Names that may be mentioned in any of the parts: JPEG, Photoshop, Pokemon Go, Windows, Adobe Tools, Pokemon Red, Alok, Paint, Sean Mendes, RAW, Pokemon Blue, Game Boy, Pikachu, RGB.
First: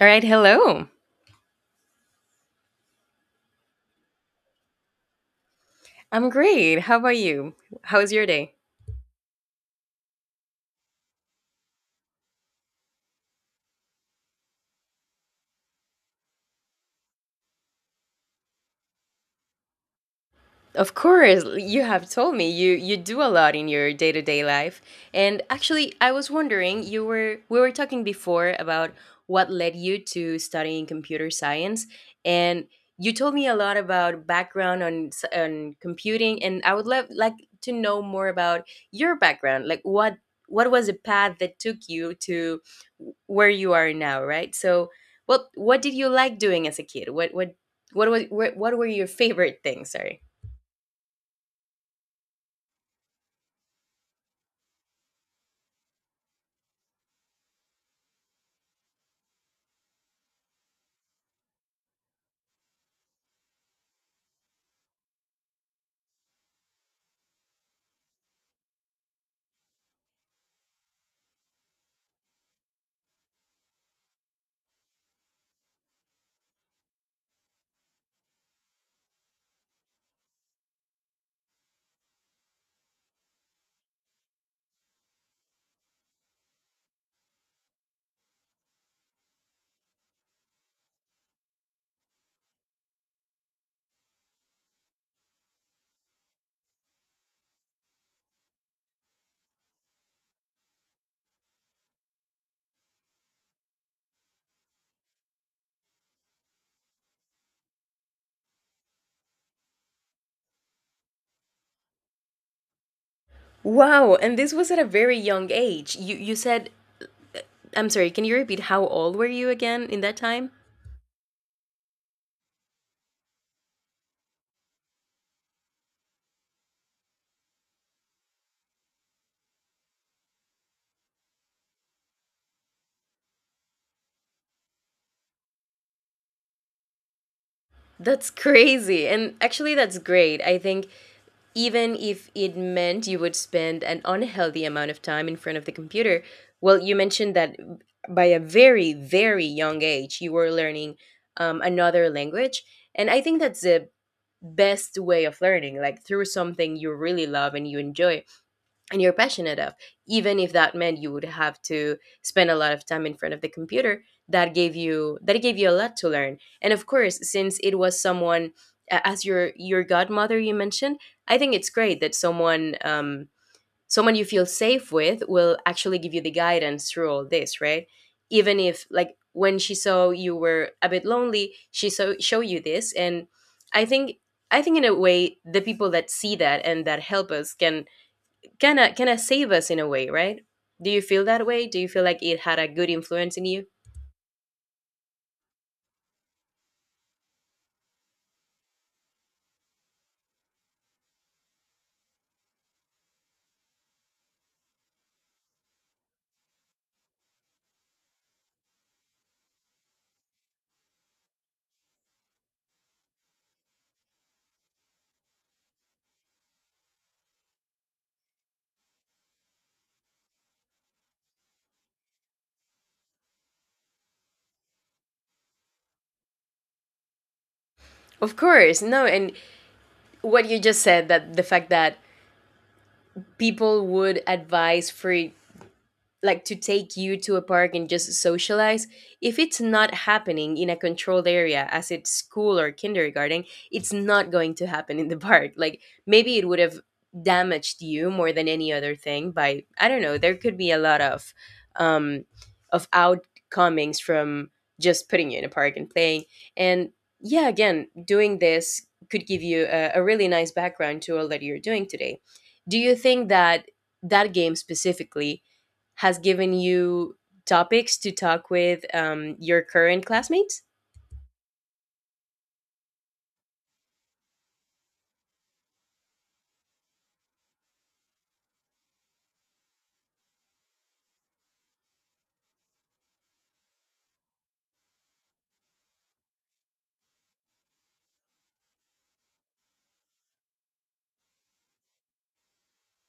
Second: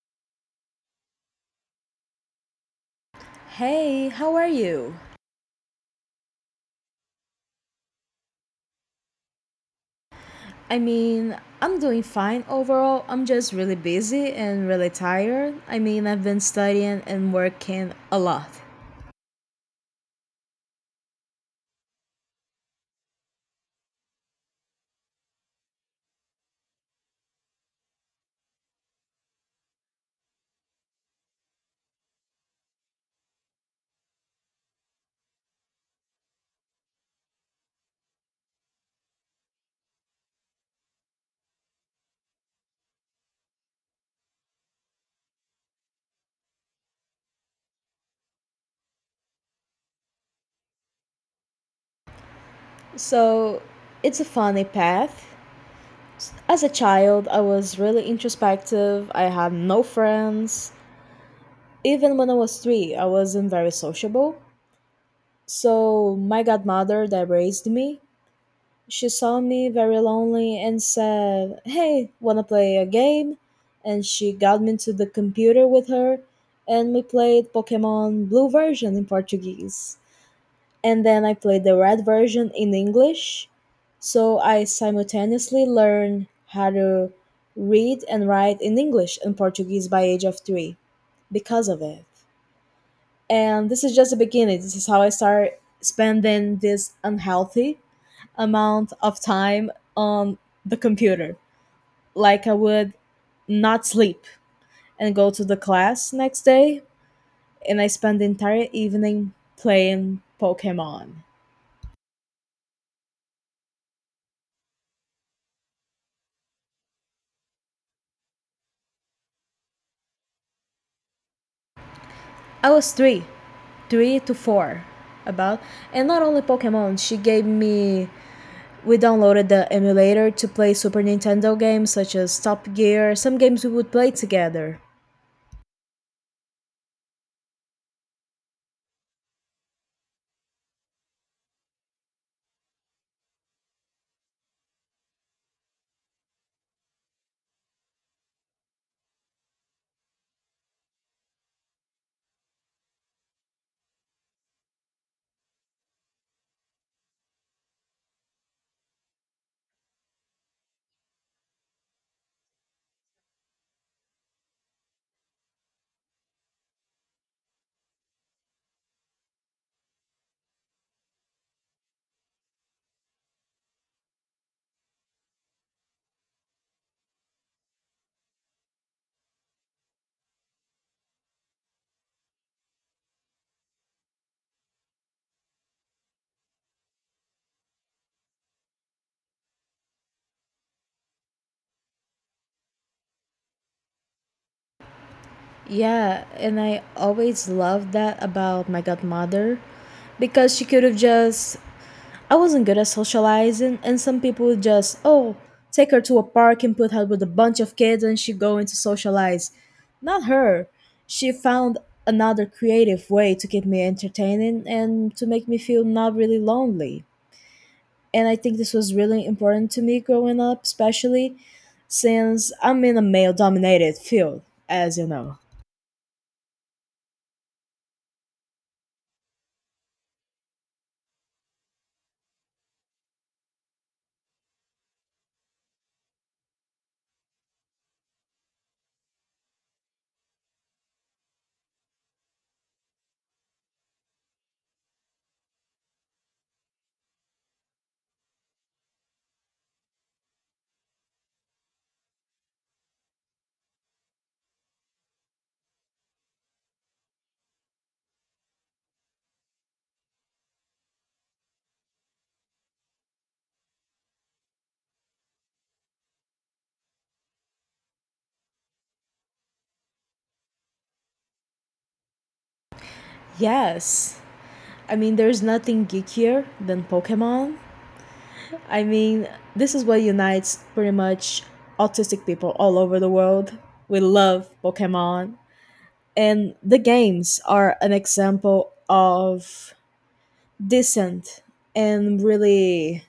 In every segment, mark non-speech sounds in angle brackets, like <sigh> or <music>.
All right, hello. Hey, how are you? I'm great. How about you? How was your day? I mean, I'm doing fine overall. I'm just really busy and really tired. I mean, I've been studying and working a lot. Of course, you have told me you do a lot in your day-to-day life. And actually, I was wondering, you were we were talking before about what led you to studying computer science, and you told me a lot about background on on computing, and I would love like to know more about your background. Like what was the path that took you to where you are now, right? So, what did you like doing as a kid? What were your favorite things? Sorry. So, it's a funny path. As a child, I was really introspective. I had no friends. Even when I was three, I wasn't very sociable. So, my godmother that raised me, she saw me very lonely and said, "Hey, wanna play a game?" And she got me to the computer with her, and we played Pokemon Blue version in Portuguese. And then I played the red version in English. So I simultaneously learned how to read and write in English and Portuguese by age of three because of it. And this is just the beginning, this is how I start spending this unhealthy amount of time on the computer. Like I would not sleep and go to the class next day, and I spend the entire evening playing Pokemon. Wow, and this was at a very young age. You said, I'm sorry, can you repeat how old were you again in that time? I was three, three to four, about. And not only Pokemon, she gave me, we downloaded the emulator to play Super Nintendo games such as Top Gear. Some games we would play together. That's crazy. And actually that's great. I think even if it meant you would spend an unhealthy amount of time in front of the computer, well, you mentioned that by a very very young age you were learning, another language, and I think that's the best way of learning, like through something you really love and you enjoy. And you're passionate of, even if that meant you would have to spend a lot of time in front of the computer, that gave you a lot to learn. And of course, since it was someone, as your godmother you mentioned, I think it's great that someone, someone you feel safe with, will actually give you the guidance through all this, right? Even if, like, when she saw you were a bit lonely, she saw show you this. And i think I think in a way, the people that see that and that help us can kind of save us in a way, right? Do you feel that way? Do you feel like it had a good influence in you? Yeah, and I always loved that about my godmother, because she could have just, I wasn't good at socializing, and some people would just, oh, take her to a park and put her with a bunch of kids and she would going to socialize. Not her. She found another creative way to keep me entertaining and to make me feel not really lonely. And I think this was really important to me growing up, especially since I'm in a male dominated field, as you know. Of course, no. And what you just said, that the fact that people would advise for, like, to take you to a park and just socialize, if it's not happening in a controlled area as it's school or kindergarten, it's not going to happen in the park. <laughs> Like maybe it would have damaged you more than any other thing. By, I don't know, there could be a lot um of outcomings from just putting you in a park and playing. And yeah, again, doing this could give you a really nice background to all that you're doing today. Do you think that that game specifically has given you topics to talk with, your current classmates? Yes. I mean, there's nothing geekier than Pokemon. I mean, this is what unites pretty much autistic people all over the world. We love Pokemon. And the games are an example of decent and really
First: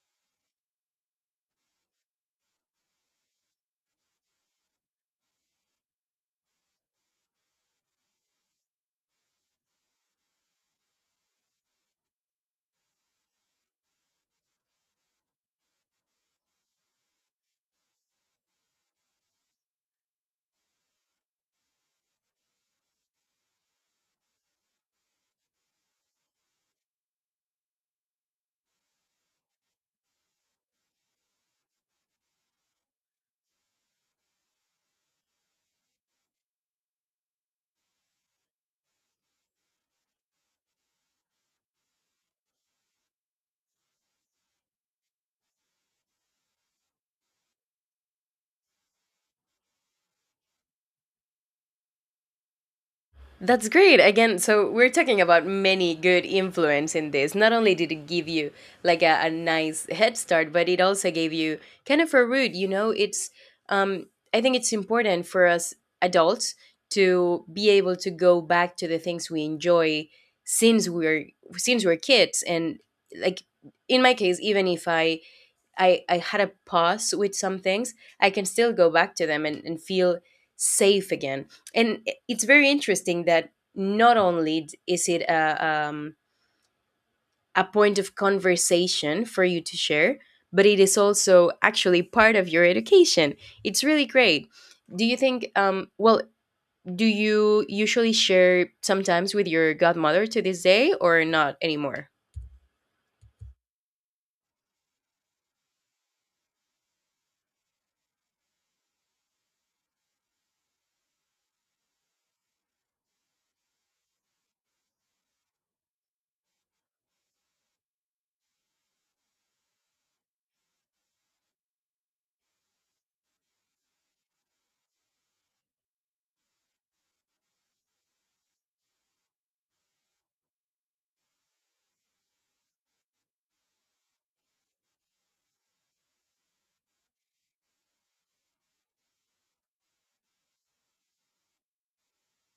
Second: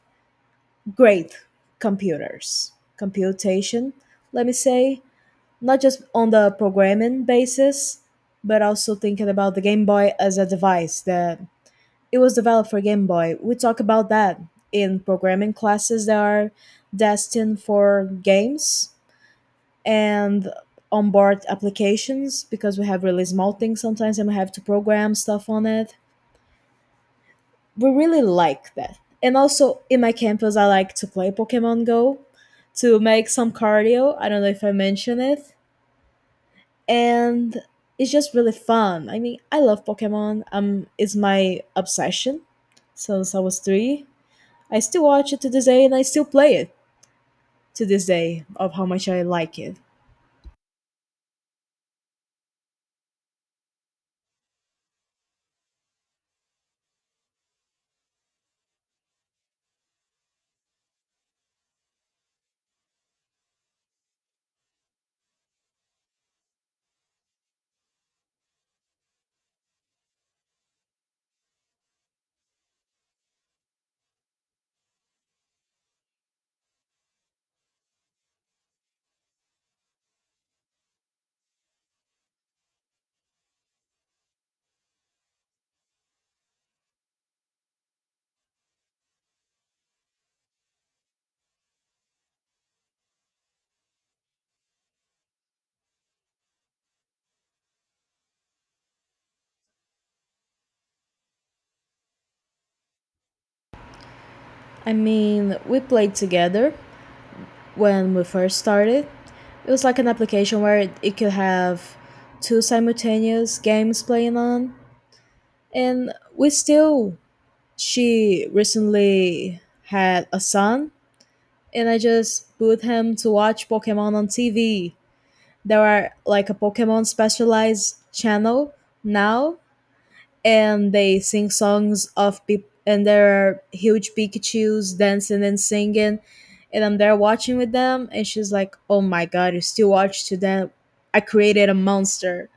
great computers, computation, let me say, not just on the programming basis, but also thinking about the Game Boy as a device that, it was developed for Game Boy. We talk about that in programming classes that are destined for games and onboard applications, because we have really small things sometimes and we have to program stuff on it. We really like that. And also in my campus, I like to play Pokemon Go to make some cardio. I don't know if I mentioned it. And it's just really fun. I mean, I love Pokemon. It's my obsession since I was three. I still watch it to this day and I still play it to this day of how much I like it. That's great. Again, so we're talking about many good influence in this. Not only did it give you, like, a nice head start, but it also gave you kind of a route. You know, it's, um, I think it's important for us adults to be able to go back to the things we enjoy since we're since we're kids. And, like, in my case, even if I had a pause with some things, I can still go back to them, and feel safe again. And it's very interesting that not only is it a point of conversation for you to share, but it is also actually part of your education. It's really great. Do you think, well, do you usually share sometimes with your godmother to this day, or not anymore? I mean, we played together when we first started. It was like an application where it could have two simultaneous games playing on. And we still, she recently had a son, and I just put him to watch Pokemon on TV. There are like a Pokemon specialized channel now, and they sing songs of people and there are huge Pikachu's dancing and singing, and I'm there watching with them, and she's like, "Oh my god, you still watch to that. I created a monster."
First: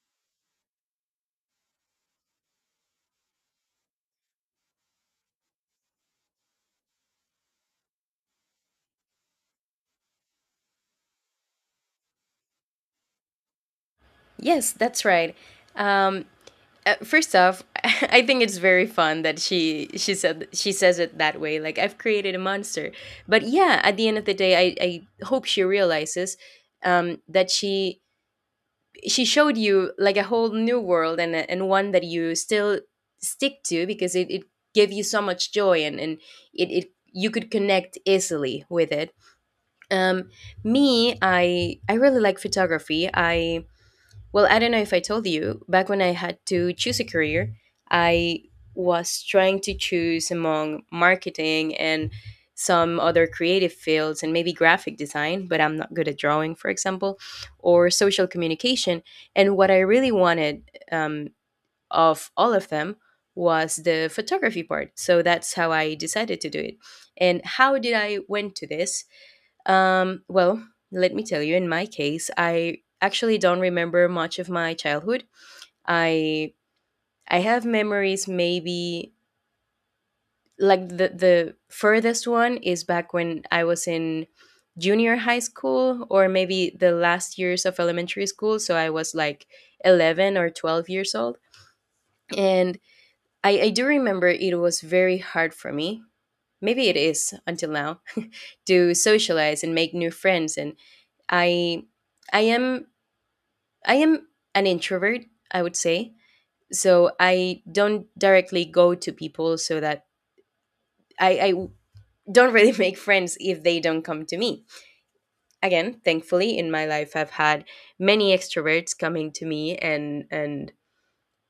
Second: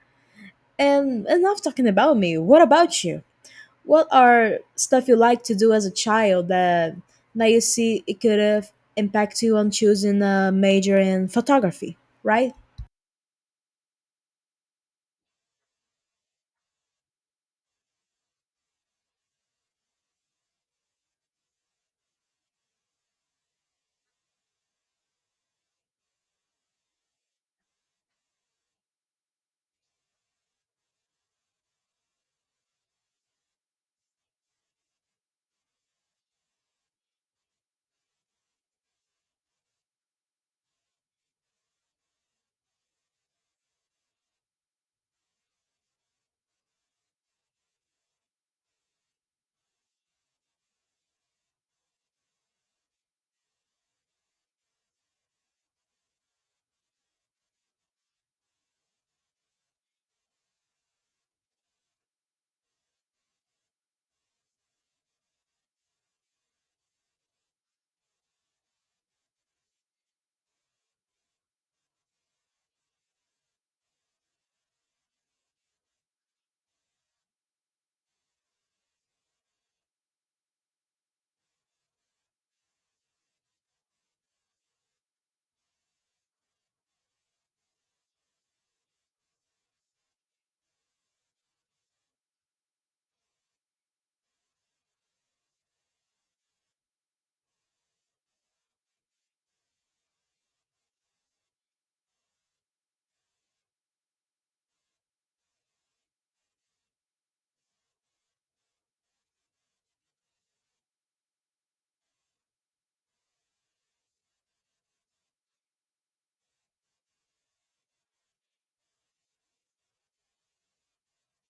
And enough talking about me. What about you? What are stuff you like to do as a child that now you see it could have impacted you on choosing a major in photography, right? Yes, that's right. Um, First off, <laughs> I think it's very fun that she says it that way. Like, I've created a monster. But yeah, at the end of the day, I hope she realizes, that she showed you, like, a whole new world, and and one that you still stick to, because it gave you so much joy, and it you could connect easily with it. Um, Me, I really like photography. I well, I don't know if I told you, back when I had to choose a career, I was trying to choose among marketing and some other creative fields, and maybe graphic design, but I'm not good at drawing, for example, or social communication. And what I really wanted, um, of all of them, was the photography part. So that's how I decided to do it. And how did I went to this? Well, let me tell you, in my case, I actually don't remember much of my childhood. I I have memories, maybe like the furthest one is back when I was in junior high school, or maybe the last years of elementary school, so I was like 11 or 12 years old. And I do remember it was very hard for me. Maybe it is until now <laughs> to socialize and make new friends. And I I am I am an introvert, I would say. So I don't directly go to people, so that I don't really <laughs> make friends if they don't come to me. Again, thankfully, in my life I've had many extroverts coming to me, and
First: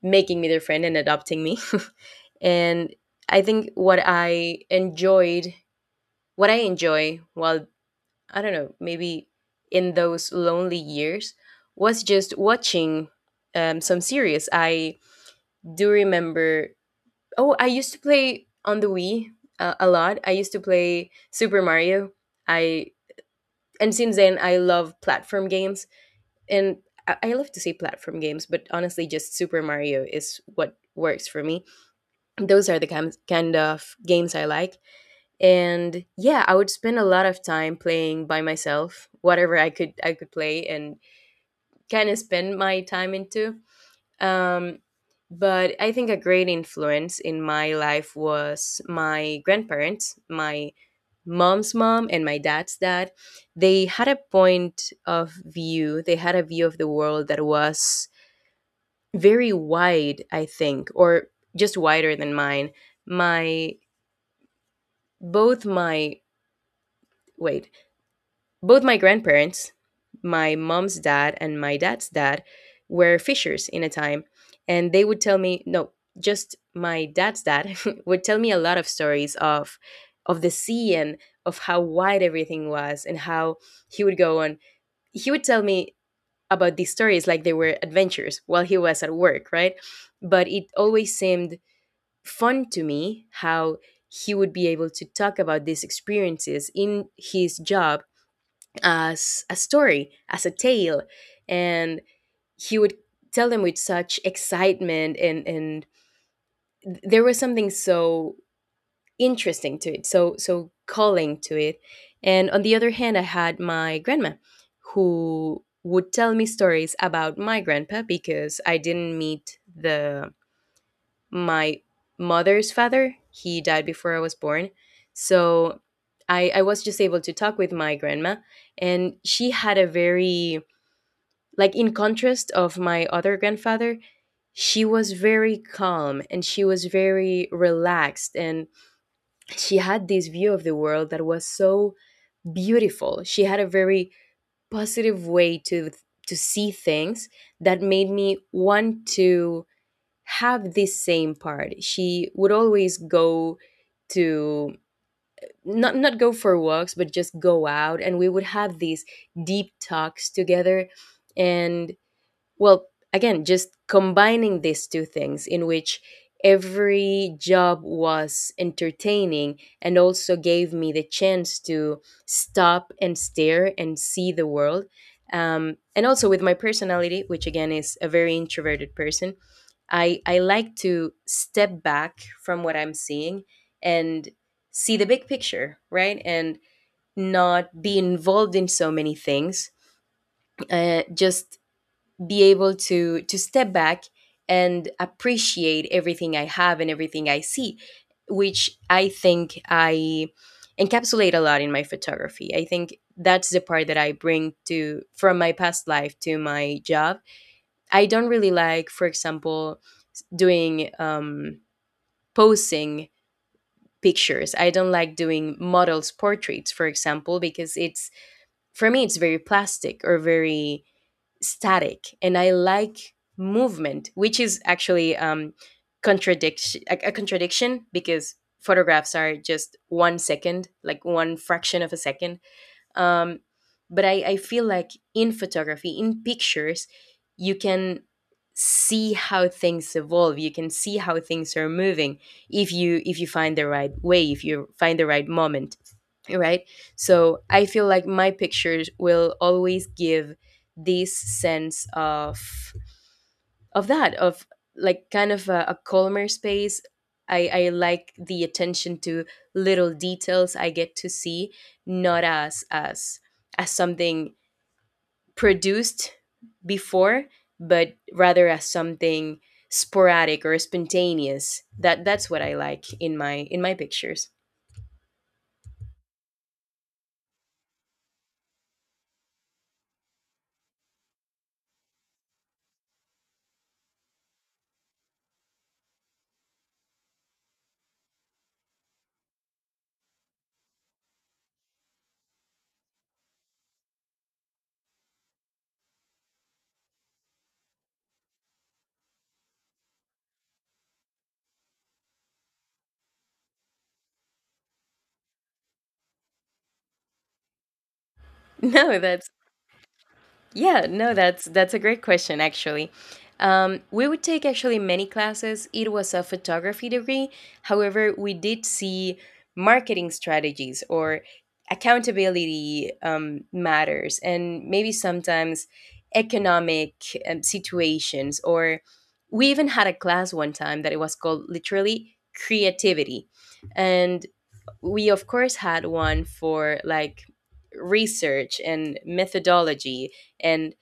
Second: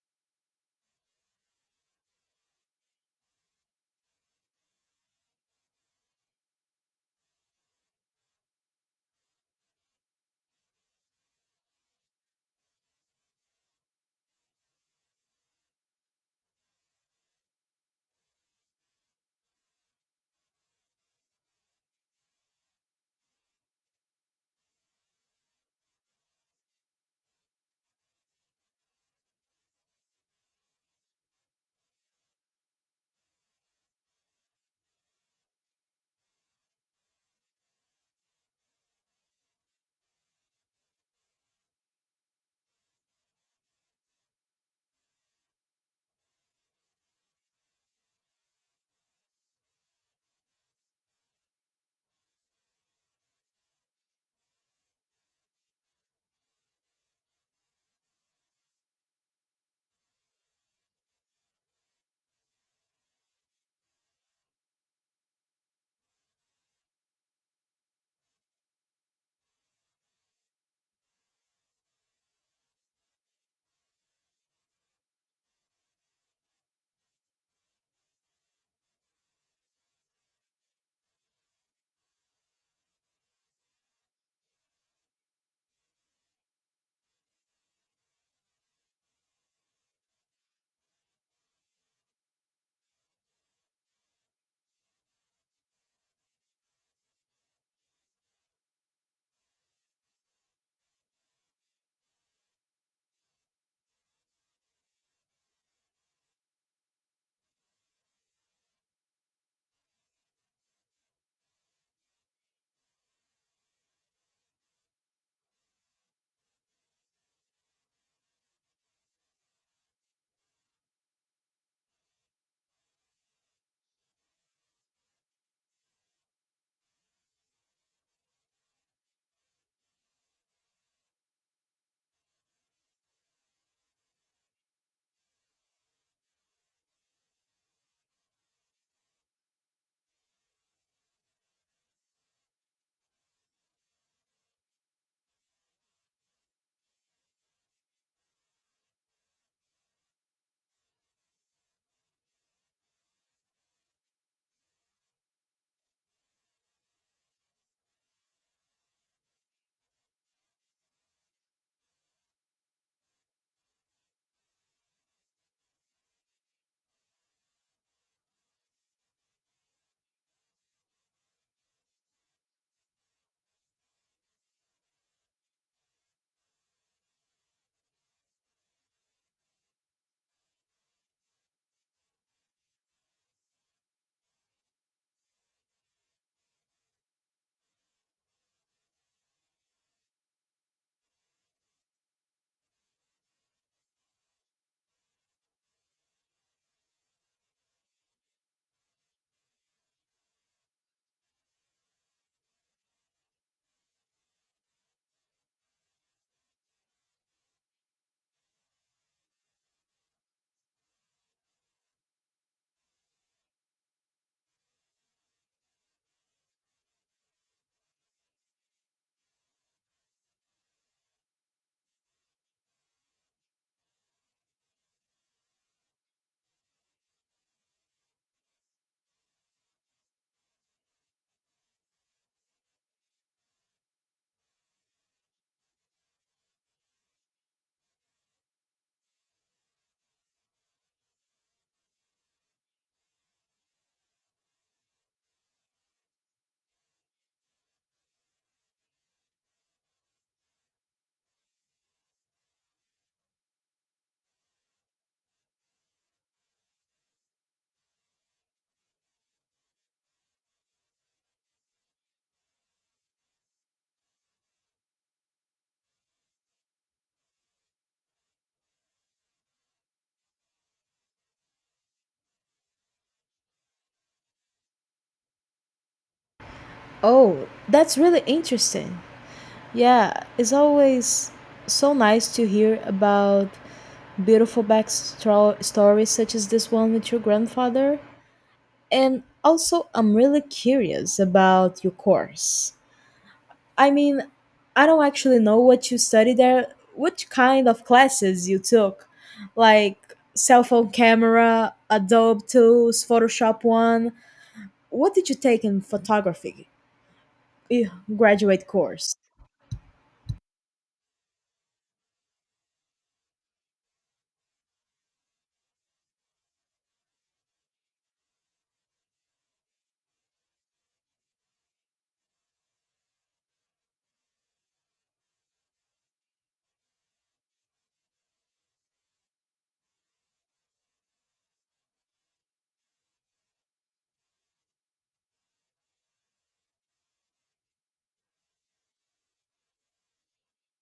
making me their friend and adopting me. <laughs> And I think what I enjoy, while, I don't know, maybe in those lonely years, was just watching, some series. I do remember. Oh, I used to play on the Wii, a lot. I used to play Super Mario. I and since then, I love platform games, and I love to say platform games, but honestly, just Super Mario is what works for me. Those are the kind of games I like, and yeah, I would spend a lot of time playing by myself, whatever I could play and kind of spend my time into. Um, but I think a great influence in my life was my grandparents, my mom's mom and my dad's dad. They had a view of the world that was very wide, I think, or just wider than mine. My both my wait, Both my grandparents, my mom's dad and my dad's dad, were fishers in a time. And they would tell me, no, just my dad's dad <laughs> would tell me a lot of stories of the sea, and of how wide everything was, and how he would go on. He would tell me about these stories like they were adventures while he was at work, right? But it always seemed fun to me how he would be able to talk about these experiences in his job as a story, as a tale. And he would tell them with such excitement, and there was something so interesting to it, so calling to it. And on the other hand, I had my grandma, who would tell me stories about my grandpa because I didn't meet the my mother's father. He died before I was born. So I was just able to talk with my grandma, and she had a very like, in contrast of my other grandfather, she was very calm and she was very relaxed. And she had this view of the world that was so beautiful. She had a very positive way to see things that made me want to have this same part. She would always go to not not go for walks, but just go out, and we would have these deep talks together. And well, again, just combining these two things in which every job was entertaining and also gave me the chance to stop and stare and see the world. And also, with my personality, which again is a very introverted person, I like to step back from what I'm seeing and see the big picture, right? And not be involved in so many things. Just be able to step back and appreciate everything I have and everything I see, which I think I encapsulate a lot in my photography. I think that's the part that I bring to from my past life to my job. I don't really like, for example, doing, posing pictures. I don't like doing models portraits, for example, because it's for me, it's very plastic or very static. And I like movement, which is actually, a contradiction, because photographs are just 1 second, like one fraction of a second. Um, but I feel like in photography, in pictures, you can see how things evolve, you can see how things are moving, if you find the right way, if you find the right moment, right? So I feel like my pictures will always give this sense of like kind of a calmer space. I like the attention to little details I get to see, not as as something produced before, but rather as something sporadic or spontaneous. That that's what I like in my pictures. Oh, that's really interesting. Yeah, it's always so nice to hear about beautiful stories such as this one with your grandfather. And also, I'm really curious about your course. I mean, I don't actually know what you study there, which kind of classes you took, like cell phone camera, Adobe Tools, Photoshop One. What did you take in photography? eh, <laughs> Graduate No, course. that's Yeah, no, that's a great question actually. We would take actually many classes. It was a photography degree. However, we did see marketing strategies or accountability matters, and maybe sometimes economic situations. Or we even had a class one time that it was called literally creativity, and we of course had one for like research and methodology and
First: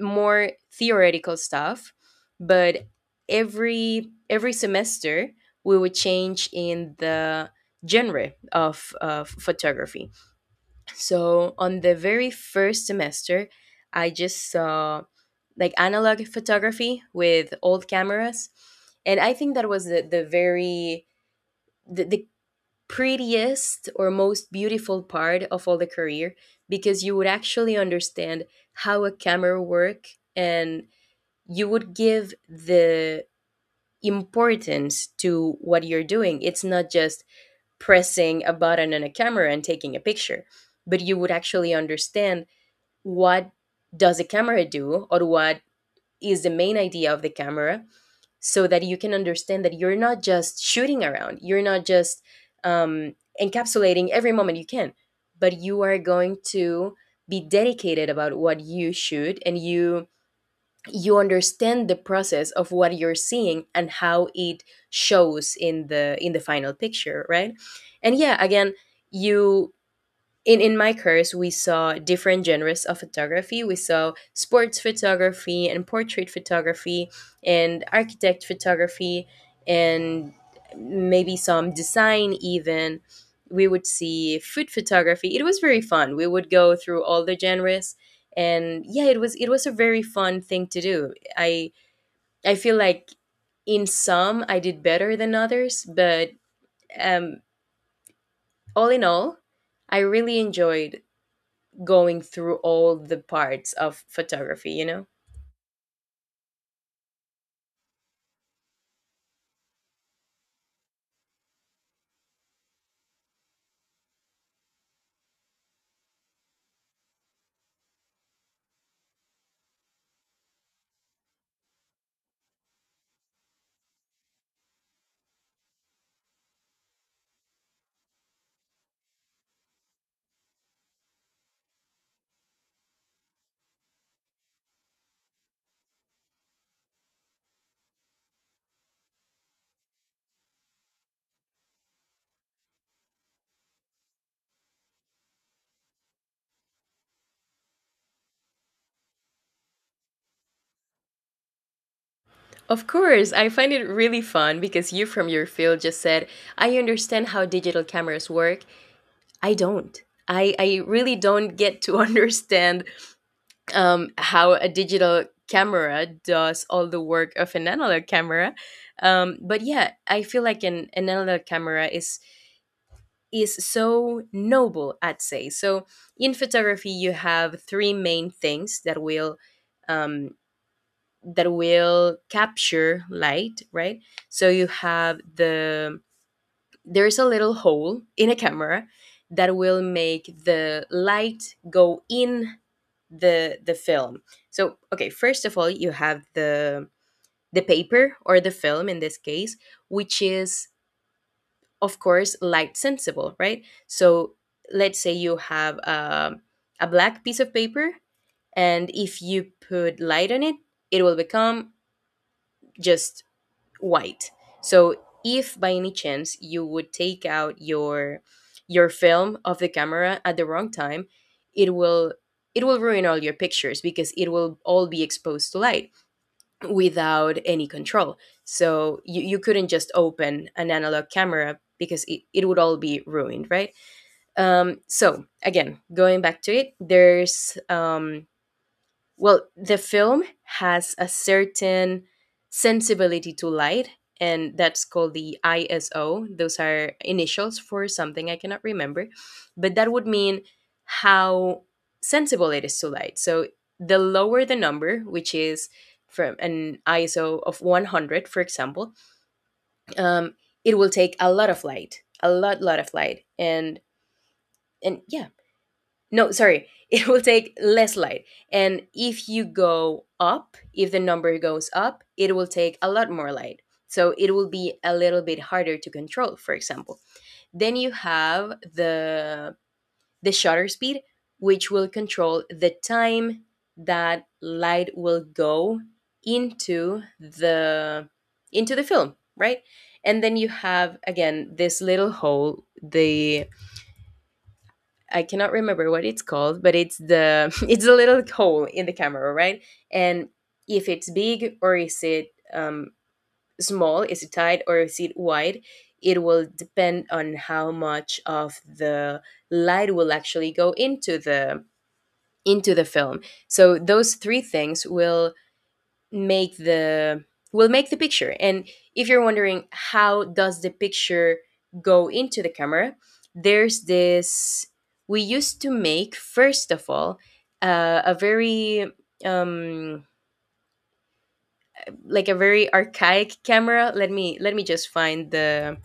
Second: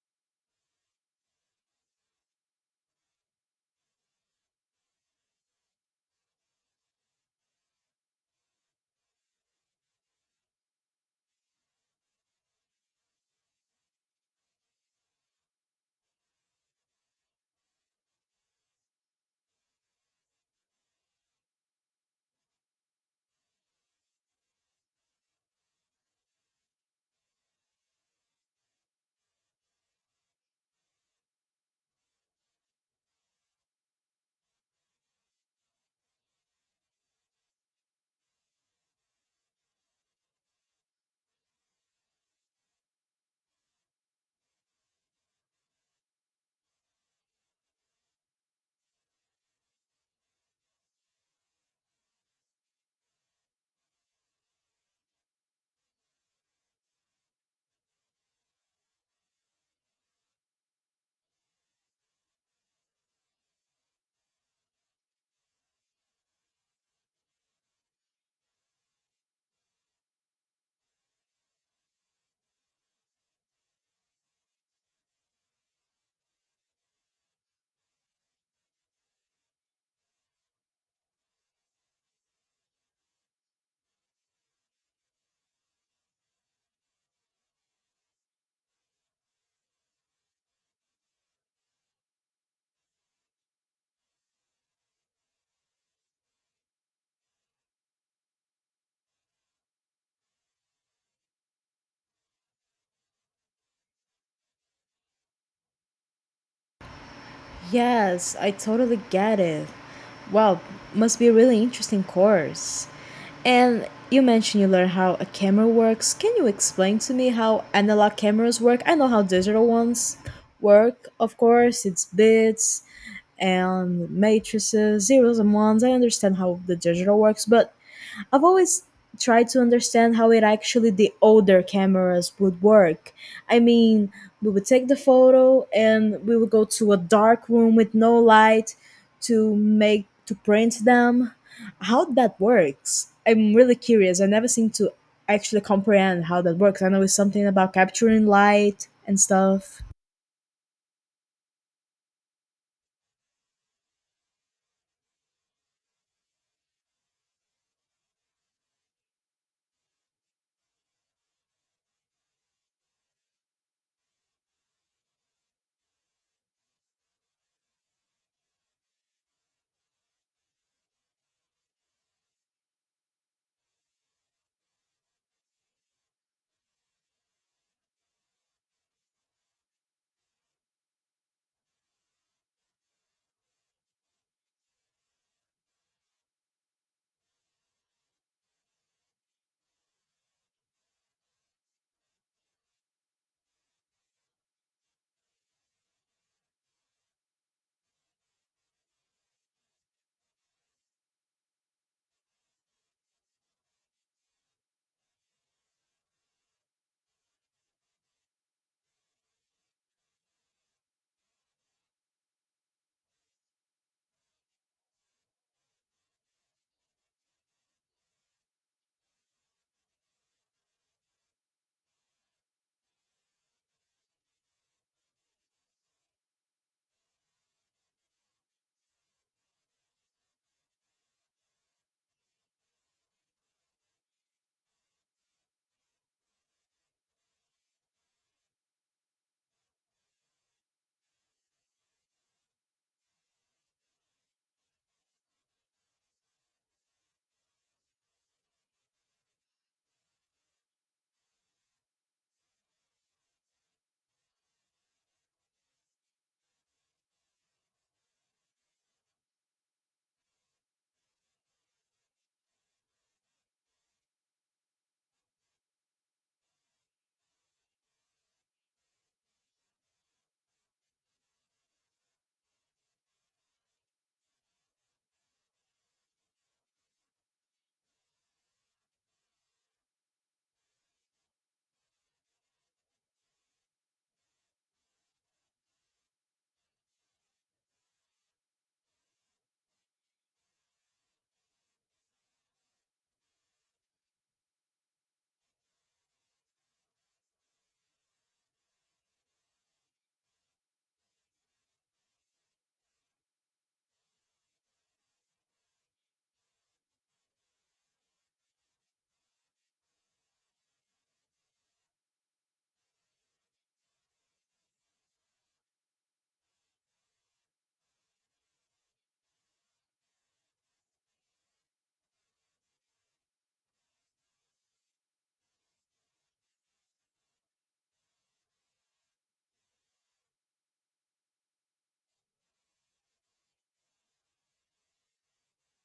more theoretical stuff but every semester we would change in the genre of photography. So on the very first semester I just saw like analog photography with old cameras, and I think that was the very the prettiest or most beautiful part of all the career, because you would actually understand how a camera work, and you would give the importance to what you're doing. It's not just pressing a button on a camera and taking a picture, but you would actually understand what does a camera do or what is the main idea of the camera, so that you can understand that you're not just shooting around, you're not just um, encapsulating every moment you can, but you are going to be dedicated about what you shoot, and you understand the process of what you're seeing and how it shows in the final picture, right? And yeah, again, you in my course we saw different genres of photography. We saw sports photography and portrait photography and architect photography and maybe some design even. We would see food photography, it was very fun. We would go through all the genres, and yeah, it was a very fun thing to do. I feel like in some I did better than others, but um all in all I really enjoyed going through all the parts of photography, you know? Yes, I totally get it. Wow, must be a really interesting course. And you mentioned you learned how a camera works. Can you explain to me how analog cameras work? I know how digital ones work, of course. It's bits and matrices, zeros and ones. I understand how the digital works, but I've always tried to understand how it actually the older cameras would work. I mean, we would take the photo and we would go to a dark room with no light to make to print them. How that works? I'm really curious. I never seem to actually comprehend how that works. I know it's something about capturing light and stuff, Of course, I find it really fun because you from your field just said, I understand how digital cameras work. I don't. I really don't get to <laughs> understand how a digital camera does all the work of an analog camera. But yeah, I feel like an analog camera is so noble, I'd say. So in photography, you have three main things um, that will capture light, right? So you have the there's a little hole in a camera that will make the light go in the film. So okay, first of all, you have the paper or the film in this case, which is of course light sensible, right? So let's say you have a black piece of paper, and if you put light on it, it will become just white. So if by any chance you would take out your film of the camera at the wrong time, it will it will ruin all your pictures because it will all be exposed to light without any control. So you couldn't just open an analog camera because it would all be ruined, right? So again, going back to it, there's well, the film has a certain sensibility to light, and that's called the ISO. Those are initials for something I cannot remember, but that would mean how sensible it is to light. So the lower the number, which is from an ISO of 100, for example, um, it will take a lot of light, a lot, lot of light, and yeah, no, sorry. <laughs> It will take less light. And if you go up, if the number goes up, it will take a lot more light. So it will be a little bit harder to control, for example. Then you have the shutter speed, which will control the time that light will go into the into the film, right? And then you have again this little hole, the I cannot remember what it's called, but it's the <laughs> it's a little hole in the camera, right? And if it's big or is it small, is it tight or is it wide? It will depend on how much of the light will actually go into the film. So those three things make the will make the picture. And if you're wondering how does the picture go into the camera, there's this we used to make first of all a very um like a very archaic camera. Let me just find the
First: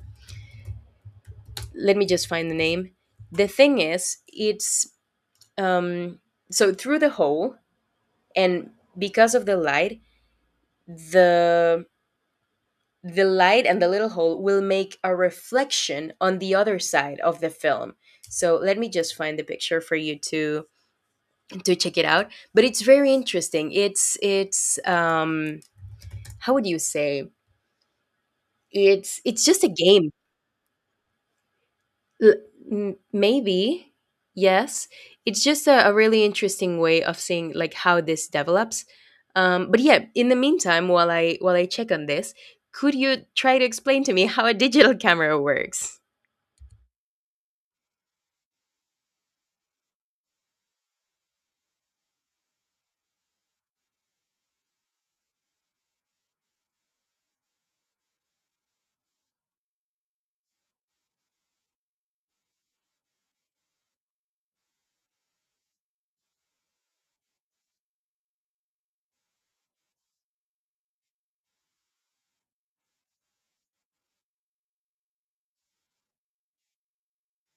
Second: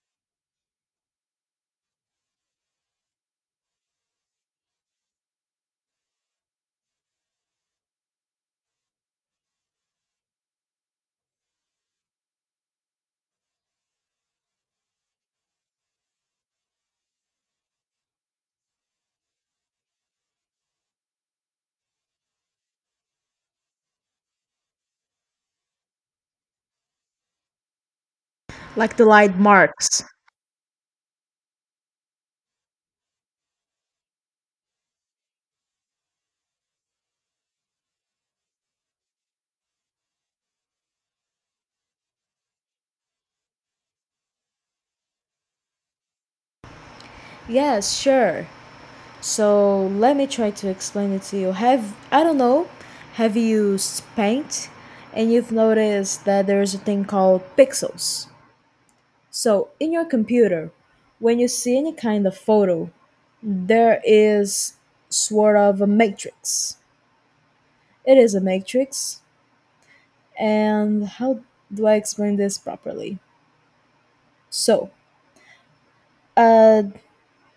let me just find the name. The thing is it's um so through the hole, and because of the light, the the light and the little hole will make a reflection on the other side of the film. So let me just find the picture for you to check it out. But it's very interesting, it's how would you say, like the light it's just a marks. game. L- maybe. Yes, it's just a really interesting way of seeing like how this develops. But yeah, in the meantime while I check on this, could you try to explain to me how a digital <laughs> camera works? Yes, sure. So let me try to explain it to you. Have, I don't know, have you used paint and you've noticed that there's a thing called pixels. So, in your computer, when you see any kind of photo, there is sort of a matrix. It is a matrix, and how do I explain this properly? So, uh,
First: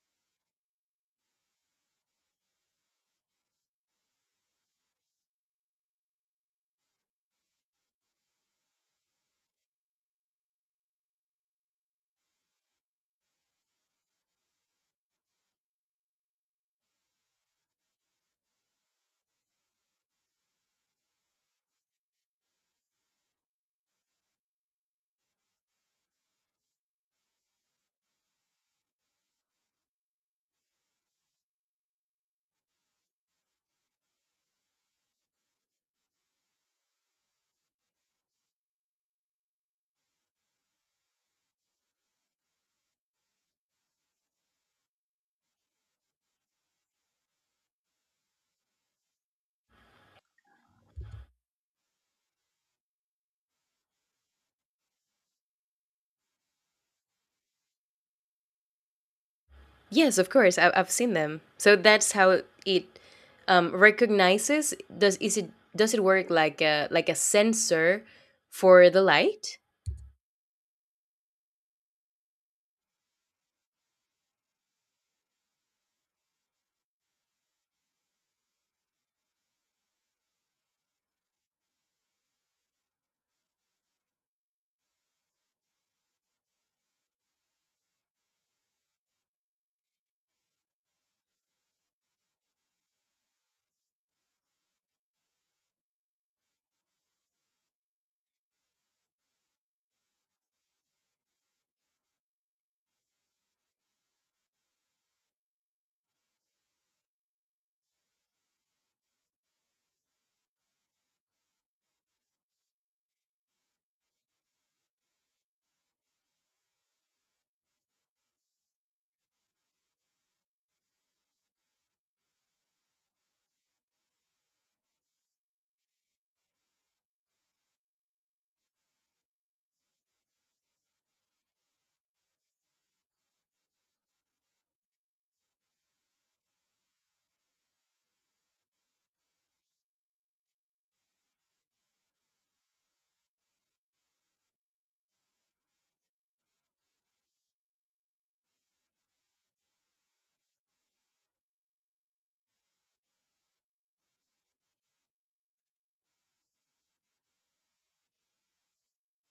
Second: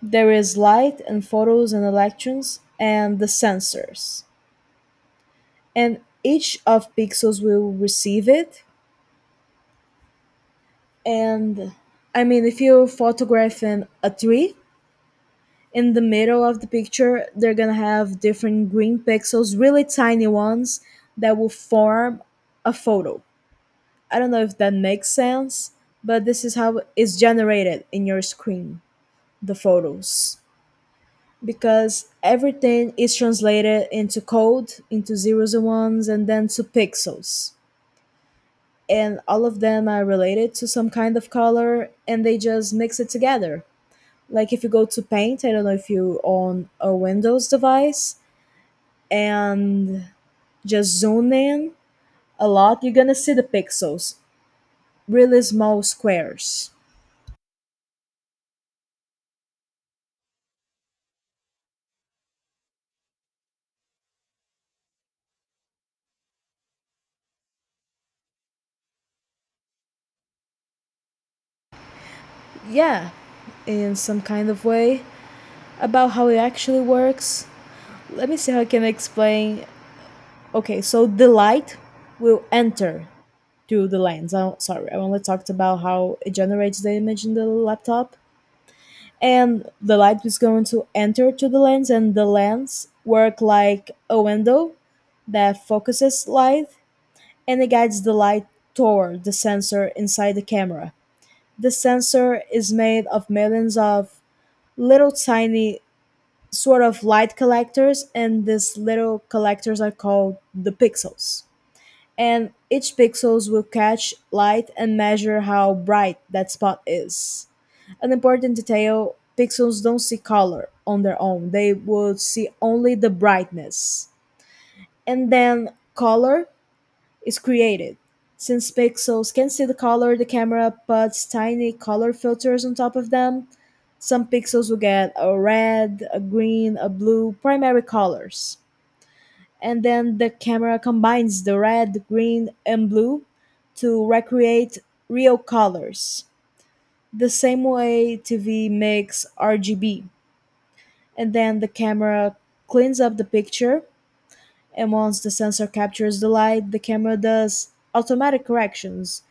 there is light and photos and electrons and the sensors, and each of pixels will receive it. And I mean, if you photograph in a tree, in the middle of the picture, they're gonna have different green pixels, really tiny ones, that will form a photo. I don't know if that makes sense, but this is how it's generated in your screen, the photos. Because everything is translated into code, into zeros and ones, and then to pixels. And all of them are related to some kind of color, and they just mix it together. Like if you go to Paint, I don't know if you own a Windows device, and just zoom in a lot, you're gonna see the pixels, really small squares. Yes, of course. I've seen them. So that's how it recognizes. Does is it does it work like a sensor for the light? Yeah, in some kind of way about how it actually works. Let me see how I can explain. Okay, so the light will enter through the lens. I'm sorry, I only talked about how it generates the image in the laptop. And the light is going to enter to the lens, and the lens work like a window that focuses light and it guides the light toward the sensor inside the camera. The sensor is made of millions of little tiny sort of light collectors, and these little collectors are called the pixels. And each pixels will catch light and measure how bright that spot is. An important detail, pixels don't see color on their own. They would see only the brightness. And then color is created. Since pixels can see the color, the camera puts tiny color filters on top of them. Some pixels will get a red, a green, a blue primary colors. And then the camera combines the red, green, and blue to recreate real colors. The same way TV makes RGB. And then the camera cleans up the picture, and once the sensor captures the light, the camera does automatic corrections,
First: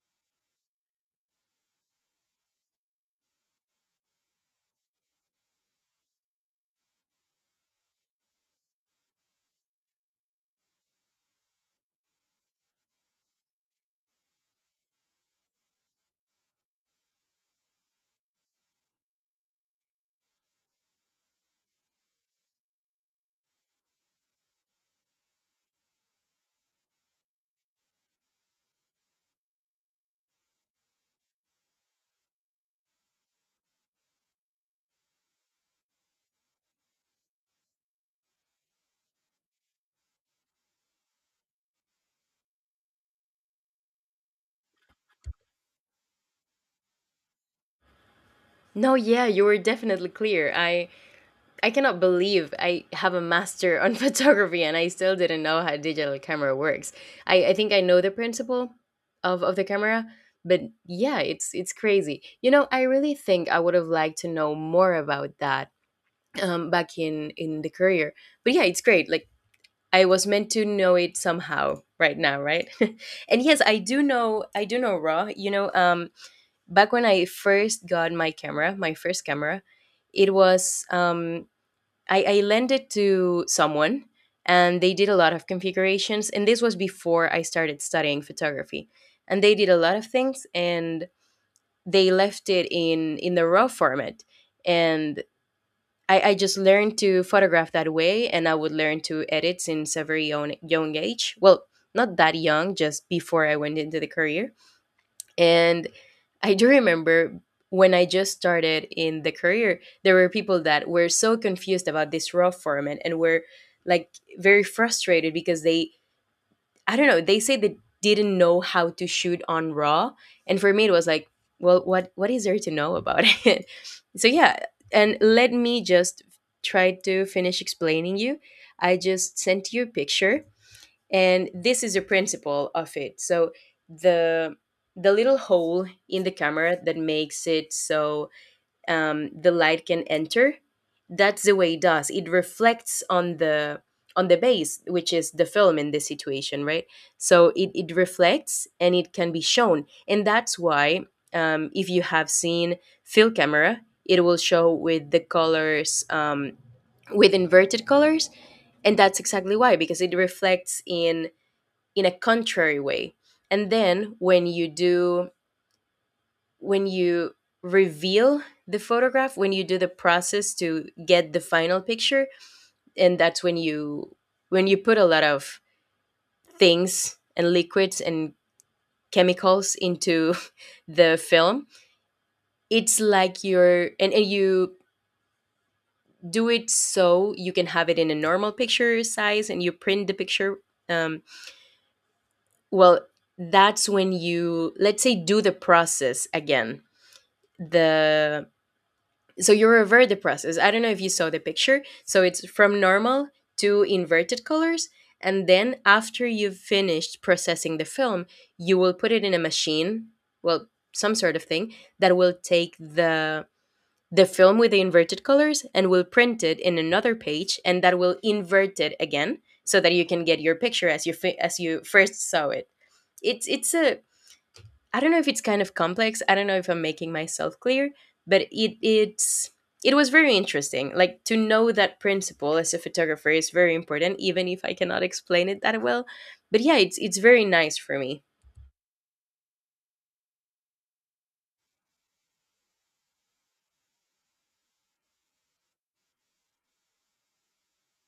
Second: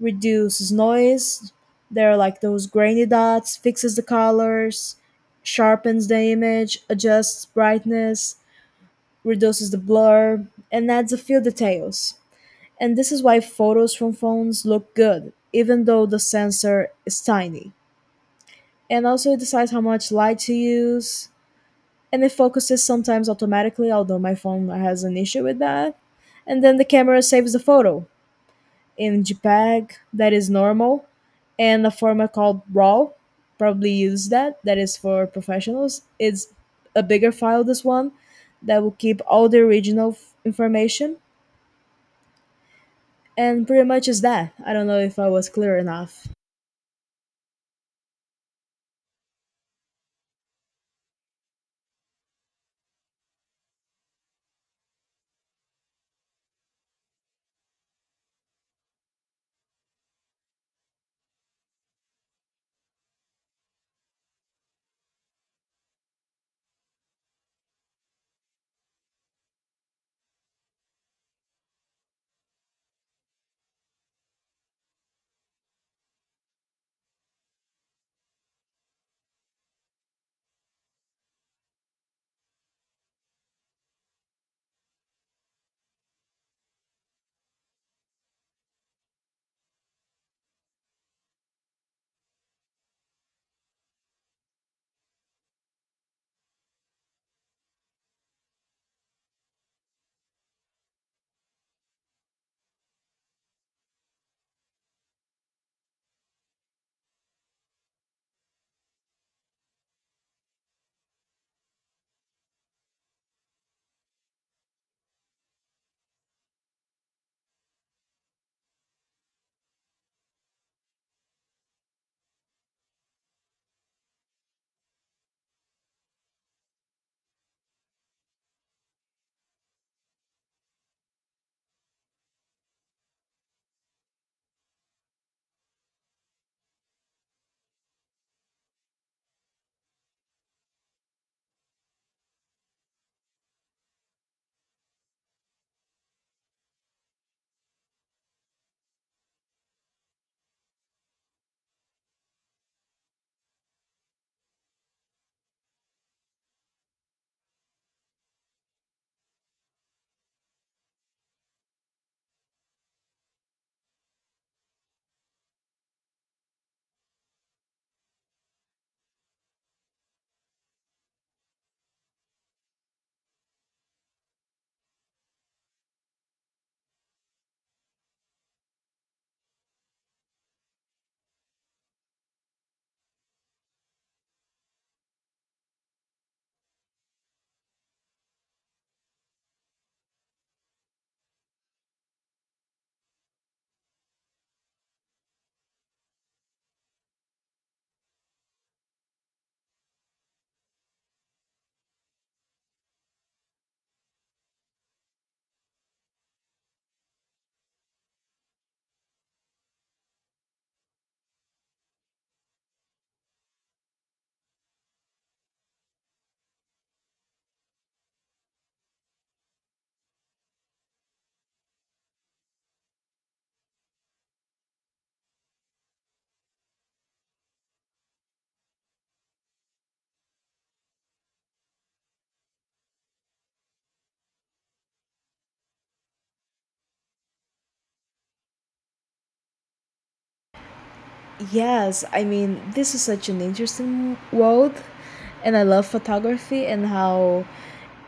reduces noise. They're like those grainy dots, fixes the colors, sharpens the image, adjusts brightness, reduces the blur, and adds a few details. And this is why photos from phones look good, even though the sensor is tiny. And also, it decides how much light to use, and it focuses sometimes automatically, although my phone has an issue with that. And then the camera saves the photo, in JPEG that is normal, and a format called RAW. Probably use that. That is for professionals. It's a bigger file. This one that will keep all the original information, and pretty much is that. I don't know if I was clear enough. No, yeah, you were definitely clear. I cannot believe I have a master on <laughs> photography and I still didn't know how digital camera works. I think I know the principle of the camera, but yeah, it's crazy. You know, I really think I would have liked to know more about that back in the career. But yeah, it's great. Like I was meant to know it somehow right now, right? <laughs> And yes, I do know raw. Back when I first got my camera, my first camera, it was I lent it to someone and they did a lot of configurations, and this was before I started studying photography. And they did a lot of things and they left it in the raw format. And I just learned to photograph that way, and I would learn to edit since a very young, young age. Well, not that young, just before I went into the career. And I do remember when I just started in the career, there were people that were so confused about this raw format and were like very frustrated because they I don't know. They say they didn't know how to shoot on Raw, and for me it was like, well, what is there to know about <laughs> it? So yeah, and let me just try to finish explaining you. I just sent you a picture, and this is the principle of it. So the the little hole in the camera that makes it so the light can enter, that's the way it does it. Reflects on the base, which is the film in this situation, right? So it reflects and it can be shown, and that's why if you have seen field camera, it will show with the colors with inverted colors. And that's exactly why, because it reflects in a contrary way. And then when you do when you reveal the photograph, when you do the process to get the final picture, and that's when you put a lot of things and liquids and chemicals into <laughs> the film, it's like you're and you do it so you can have it in a normal picture size and you print the picture. um, well, that's when you let's say do the process again. The so you revert the process. I don't know if you saw the picture. So it's from normal to inverted colors. And then after you've finished processing the film, you will put it in a machine, well, some sort of thing, that will take the film with the inverted colors and will print it in another page, and that will invert it again so that you can get your picture as you as you first saw it. It's a I don't know if it's kind of complex. I don't know if I'm making myself clear, but it it's it was very interesting. Like to know that principle as a photographer is very important, even if I cannot explain it that well. But yeah, it's very nice for me. Yes, I mean this is such an interesting world, and I love photography and how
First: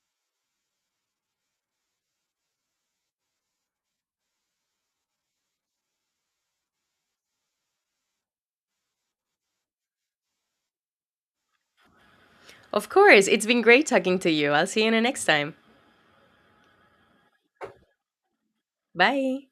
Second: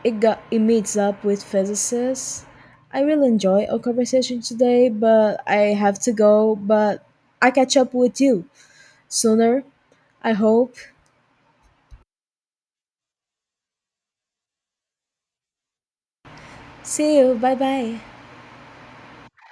it got it meets up with physicists. I really enjoy our conversation today, but I have to go. But I catch up with you sooner. I hope. Of course, it's been great talking to you. I'll see you in the next time. See you. Bye bye. Bye.